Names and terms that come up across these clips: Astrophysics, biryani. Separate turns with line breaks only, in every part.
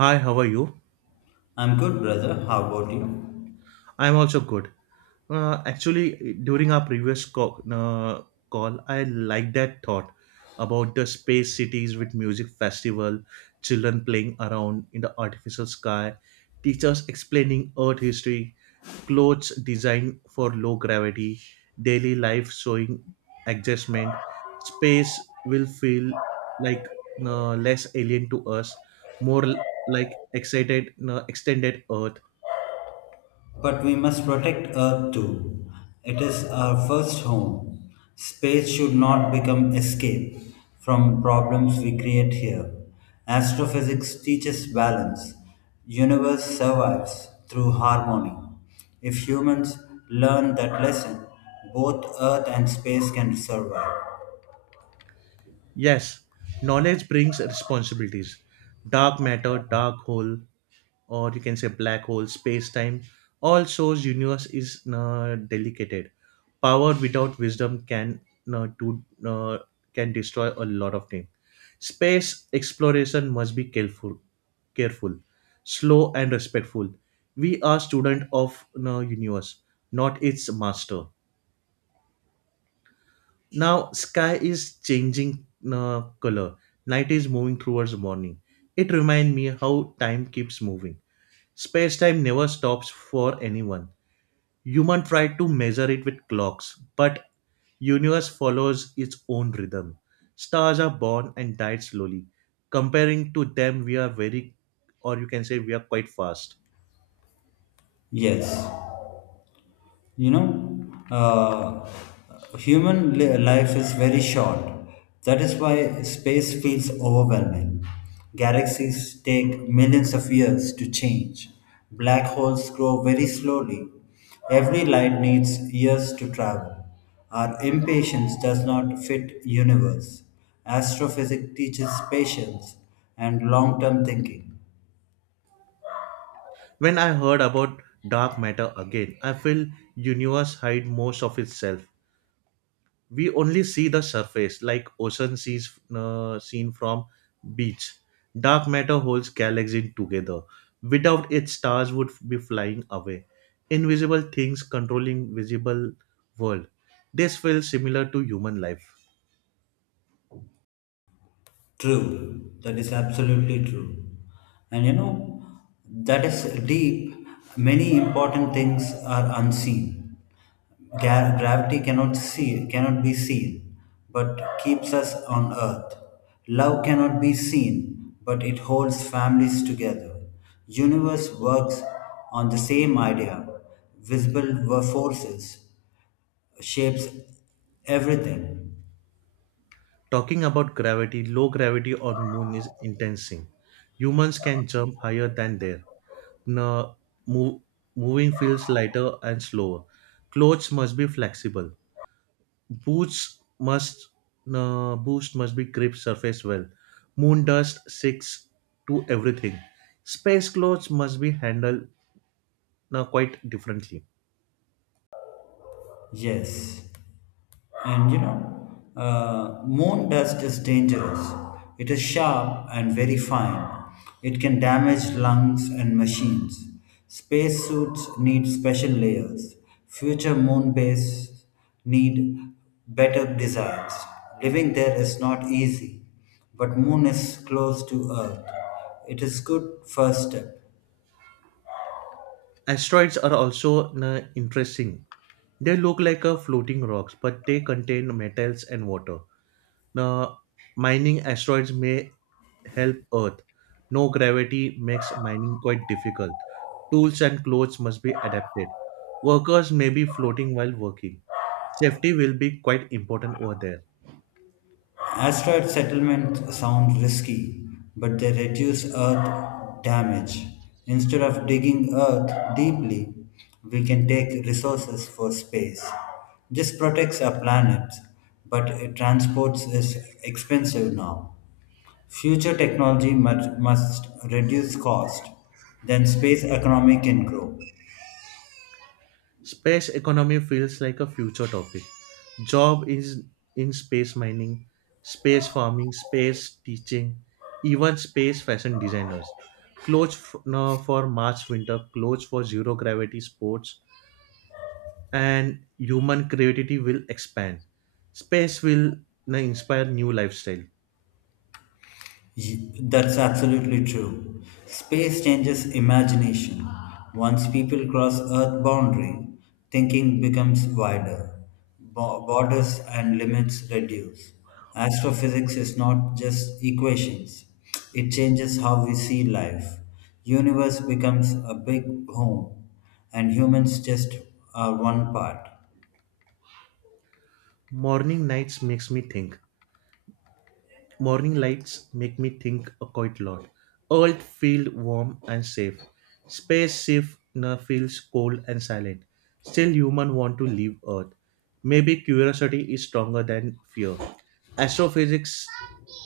Hi, how are you?
I'm good, brother. How about you?
I'm also good. Actually, during our previous call, I like that thought about the space cities with music festival, children playing around in the artificial sky, teachers explaining Earth history, clothes designed for low gravity, daily life showing adjustment. Space will feel like less alien to us, more like excited, extended Earth.
But we must protect Earth too. It is our first home. Space should not become escape from problems we create here. Astrophysics teaches balance. Universe survives through harmony. If humans learn that lesson, both Earth and space can survive.
Yes, knowledge brings responsibilities. Dark matter, dark hole, or you can say black hole, space time, all shows universe is delicate. Power without wisdom can uh, do, uh, can destroy a lot of things. Space exploration must be careful, slow and respectful. We are student of the universe, not its master. Now sky is changing color. Night is moving towards morning. It reminds me how time keeps moving. Space time never stops for anyone. Human try to measure it with clocks, but universe follows its own rhythm. Stars are born and die slowly. Comparing to them, we are very, or you can say we are quite fast.
Yes. you know uh, Human life is very short. That is why space feels overwhelming. Galaxies take millions of years to change. Black holes grow very slowly. Every light needs years to travel. Our impatience does not fit universe. Astrophysics teaches patience and long-term thinking.
When I heard about dark matter again, I feel universe hide most of itself. We only see the surface like ocean sees seen from beach. Dark matter holds galaxies together. Without it, stars would be flying away, invisible things controlling visible world. This feels similar to human life.
True, that is absolutely true. And you know, that is deep. Many important things are unseen. Gravity cannot see, cannot be seen, but keeps us on earth. Love cannot be seen, but it holds families together. Universe works on the same idea. Visible forces shapes everything.
Talking about gravity, low gravity on moon is intensing. Humans can jump higher than there. No, move, Moving feels lighter and slower. Clothes must be flexible. Boots must boost must be grip surface well. Moon dust sticks to everything. Space clothes must be handled quite differently.
Yes. And you know, moon dust is dangerous. It is sharp and very fine. It can damage lungs and machines. Spacesuits need special layers. Future moon base need better designs. Living there is not easy, but moon is close to Earth. It is good first step.
Asteroids are also interesting. They look like a floating rocks, but they contain metals and water. Now, mining asteroids may help Earth. No gravity makes mining quite difficult. Tools and clothes must be adapted. Workers may be floating while working. Safety will be quite important over there.
Asteroid settlements sound risky, but they reduce Earth damage. Instead of digging Earth deeply, we can take resources for space. This protects our planet, but it transports is expensive now. Future technology must reduce cost, then space economy can grow.
Space economy feels like a future topic. Job is in space mining, space farming, space teaching, even space fashion designers. Clothes f- no, For March winter, clothes for zero gravity sports, and human creativity will expand. Space will inspire new lifestyle.
That's absolutely true. Space changes imagination. Once people cross Earth boundary, thinking becomes wider. Borders and limits reduce. Astrophysics is not just equations. It changes how we see life. Universe becomes a big home, and humans just are one part.
Morning nights makes me think. Morning lights make me think a quite a lot. Earth feels warm and safe. Space safe now feels cold and silent. Still human want to leave Earth. Maybe curiosity is stronger than fear. Astrophysics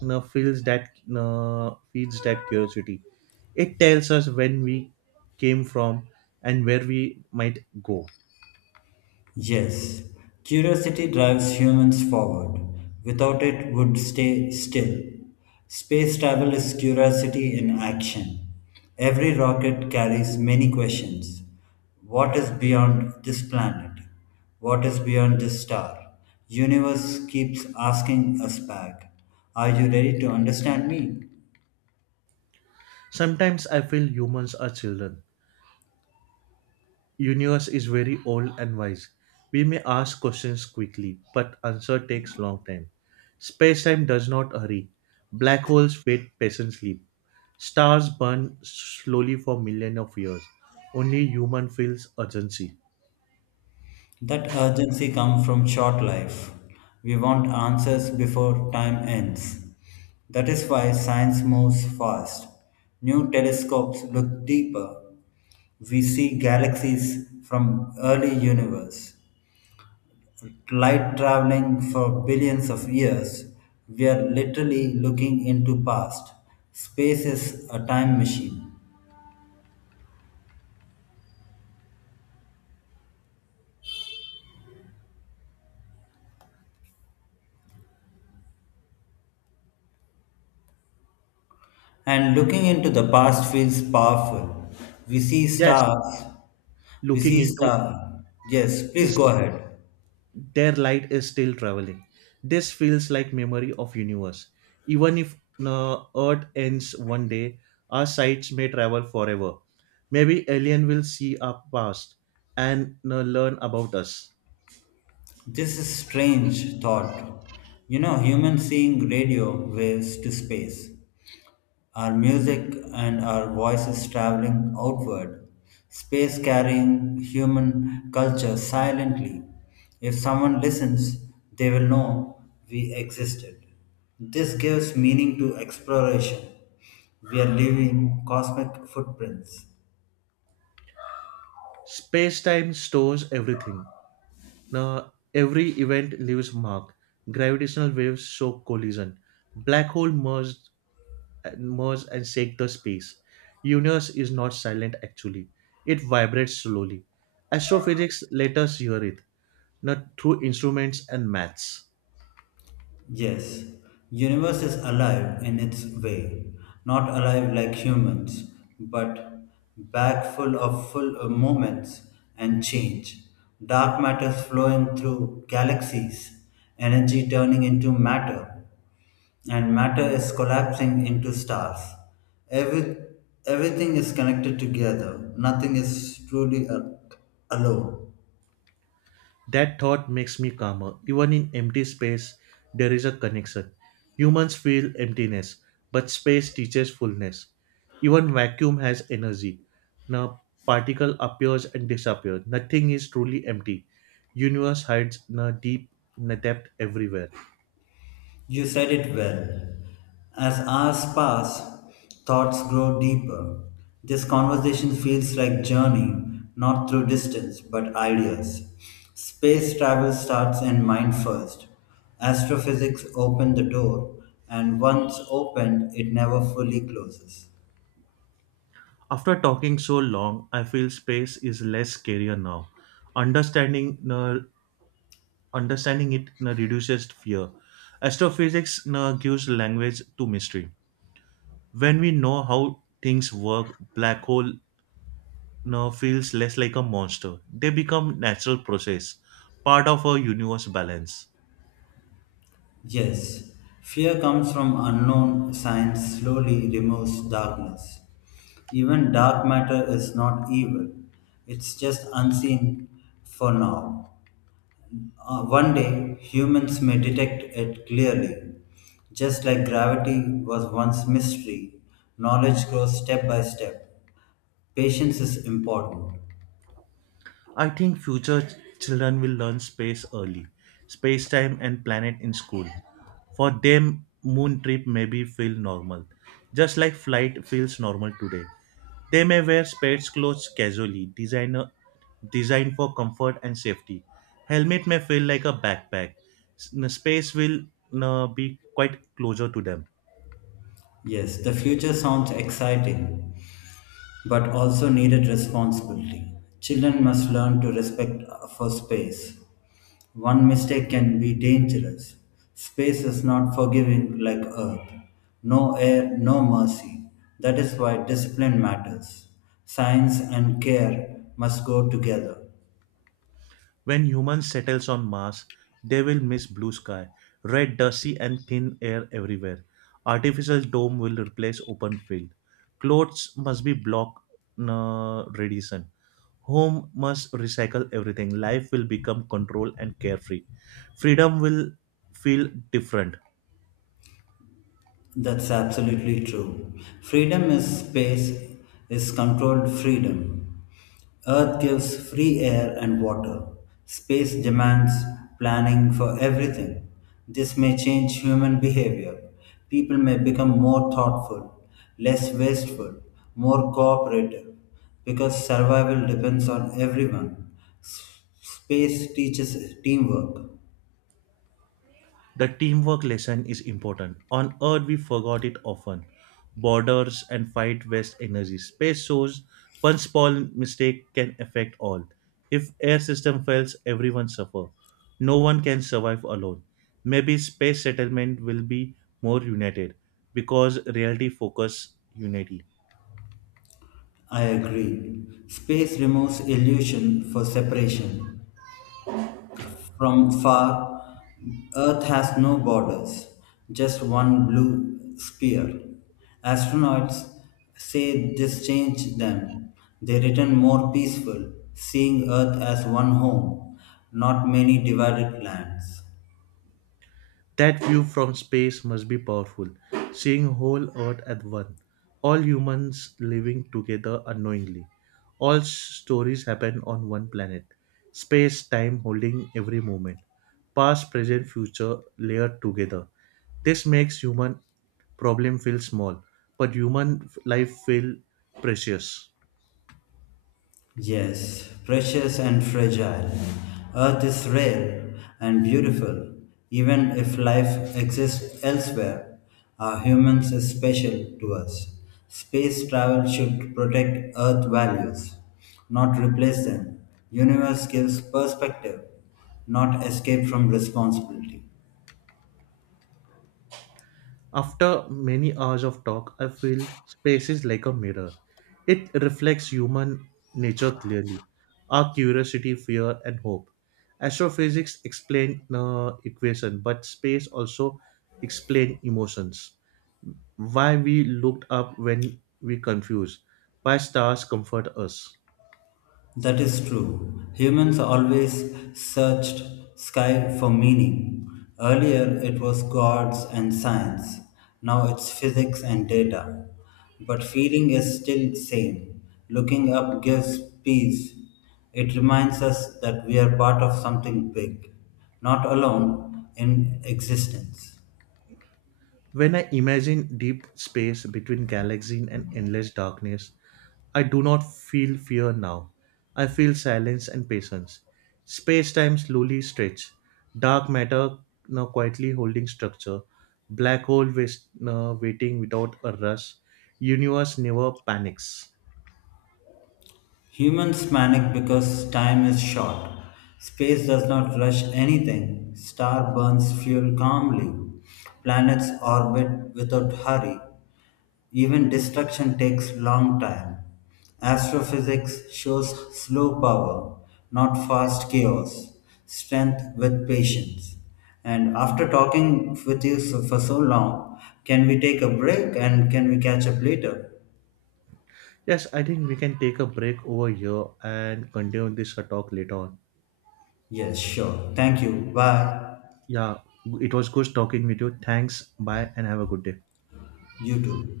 now feeds that curiosity. It tells us when we came from and where we might go.
Yes, curiosity drives humans forward. Without it, would stay still. Space travel is curiosity in action. Every rocket carries many questions. What is beyond this planet? What is beyond this star? Universe keeps asking us back. Are you ready to understand me?
Sometimes I feel humans are children. Universe is very old and wise. We may ask questions quickly, but answer takes long time. Space-time does not hurry. Black holes wait patiently. Stars burn slowly for millions of years. Only human feels urgency.
That urgency comes from short life. We want answers before time ends. That is why science moves fast. New telescopes look deeper. We see galaxies from early universe. Light traveling for billions of years. We are literally looking into past. Space is a time machine. And looking into the past feels powerful. We see
Yes,
stars. We
looking
see
into
stars. Yes, please go
is
ahead.
their light is still traveling. This feels like memory of universe. Even if Earth ends one day, our sights may travel forever. Maybe alien will see our past and learn about us.
This is strange thought. You know, humans seeing radio waves to space, our music and our voices traveling outward, space carrying human culture silently. If someone listens, they will know we existed. This gives meaning to exploration. We are leaving cosmic footprints.
Space-time stores everything. Now, every event leaves mark. Gravitational waves show collision. Black hole merged, murs and shake the space. Universe is not silent actually. It vibrates slowly. Astrophysics let us hear it, not through instruments and maths.
Yes, universe is alive in its way, not alive like humans, but back full of full moments and change. Dark matters flowing through galaxies, energy turning into matter, and matter is collapsing into stars. Every, everything is connected together. Nothing is truly alone.
That thought makes me calmer. Even in empty space, there is a connection. Humans feel emptiness, but space teaches fullness. Even vacuum has energy. Now particle appears and disappears. Nothing is truly empty. Universe hides na deep na depth everywhere.
You said it well. As hours pass, thoughts grow deeper. This conversation feels like journey, not through distance, but ideas. Space travel starts in mind first. Astrophysics opened the door, and once opened, it never fully closes.
After talking so long, I feel space is less scarier now. Understanding uh, understanding it reduces fear. Astrophysics gives language to mystery. When we know how things work, black hole now feels less like a monster. They become natural process, part of our universe balance.
Yes, fear comes from unknown science slowly removes darkness. Even dark matter is not evil, it's just unseen for now. One day, humans may detect it clearly. Just like gravity was once mystery, knowledge grows step by step. Patience is important.
I think children will learn space early, space time and planet in school. For them, moon trip maybe feel normal, just like flight feels normal today. They may wear space clothes casually, designer designed for comfort and safety. Helmet may feel like a backpack. Space will be quite closer to them.
Yes, the future sounds exciting, but also needed responsibility. Children must learn to respect for space. One mistake can be dangerous. Space is not forgiving like Earth. No air, no mercy. That is why discipline matters. Science and care must go together.
When humans settles on Mars, they will miss blue sky, red dusty and thin air everywhere. Artificial dome will replace open field. Clothes must be block radiation. Home must recycle everything. Life will become controlled and carefree. Freedom will feel different.
That's absolutely true. Freedom is space, is controlled freedom. Earth gives free air and water. Space demands planning for everything. This may change human behavior. People may become more thoughtful, less wasteful, more cooperative, because survival depends on everyone. Space teaches teamwork.
The teamwork lesson is important. On Earth, we forgot it often. Borders and fight waste energy. Space shows one small mistake can affect all. If air system fails, everyone suffer. No one can survive alone. Maybe space settlement will be more united because reality focus unity.
I agree. Space removes illusion for separation. From far, Earth has no borders, just one blue sphere. Astronauts say this changed them. They return more peaceful, seeing Earth as one home, not many divided lands.
That view from space must be powerful, seeing whole Earth at one, all humans living together unknowingly. Stories happen on one planet, space time holding every moment, past, present, future layered together. This makes human problem feel small, but life feel precious.
Yes, precious and fragile. Earth is rare and beautiful. Even if life exists elsewhere, our humans is special to us. Space travel should protect Earth values, not replace them. Universe gives perspective, not escape from responsibility.
After many hours of talk, I feel space is like a mirror. It reflects human nature clearly, our curiosity, fear, and hope. Astrophysics explain equation, but space also explain emotions. Why we looked up when we confused, why stars comfort us.
That is true. Humans always searched sky for meaning. Earlier it was gods and science. Now it's physics and data. But feeling is still same. Looking up gives peace. It reminds us that we are part of something big, not alone in existence.
When I imagine deep space between galaxies and endless darkness, I do not feel fear now. I feel silence and patience. Space time slowly stretch. Dark matter now quietly holding structure. Now waiting without a rush. Universe never panics.
Humans panic because time is short. Space does not rush anything. Star burns fuel calmly. Planets orbit without hurry. Even destruction takes long time. Astrophysics shows slow power, not fast chaos. Strength with patience. And after talking with you for so long, can we take a break and can we catch up later?
Yes, I think we can take a break over here and continue this talk later on.
Yes, sure. Thank you. Bye.
Yeah, it was good talking with you. Thanks. Bye and have a good day.
You too.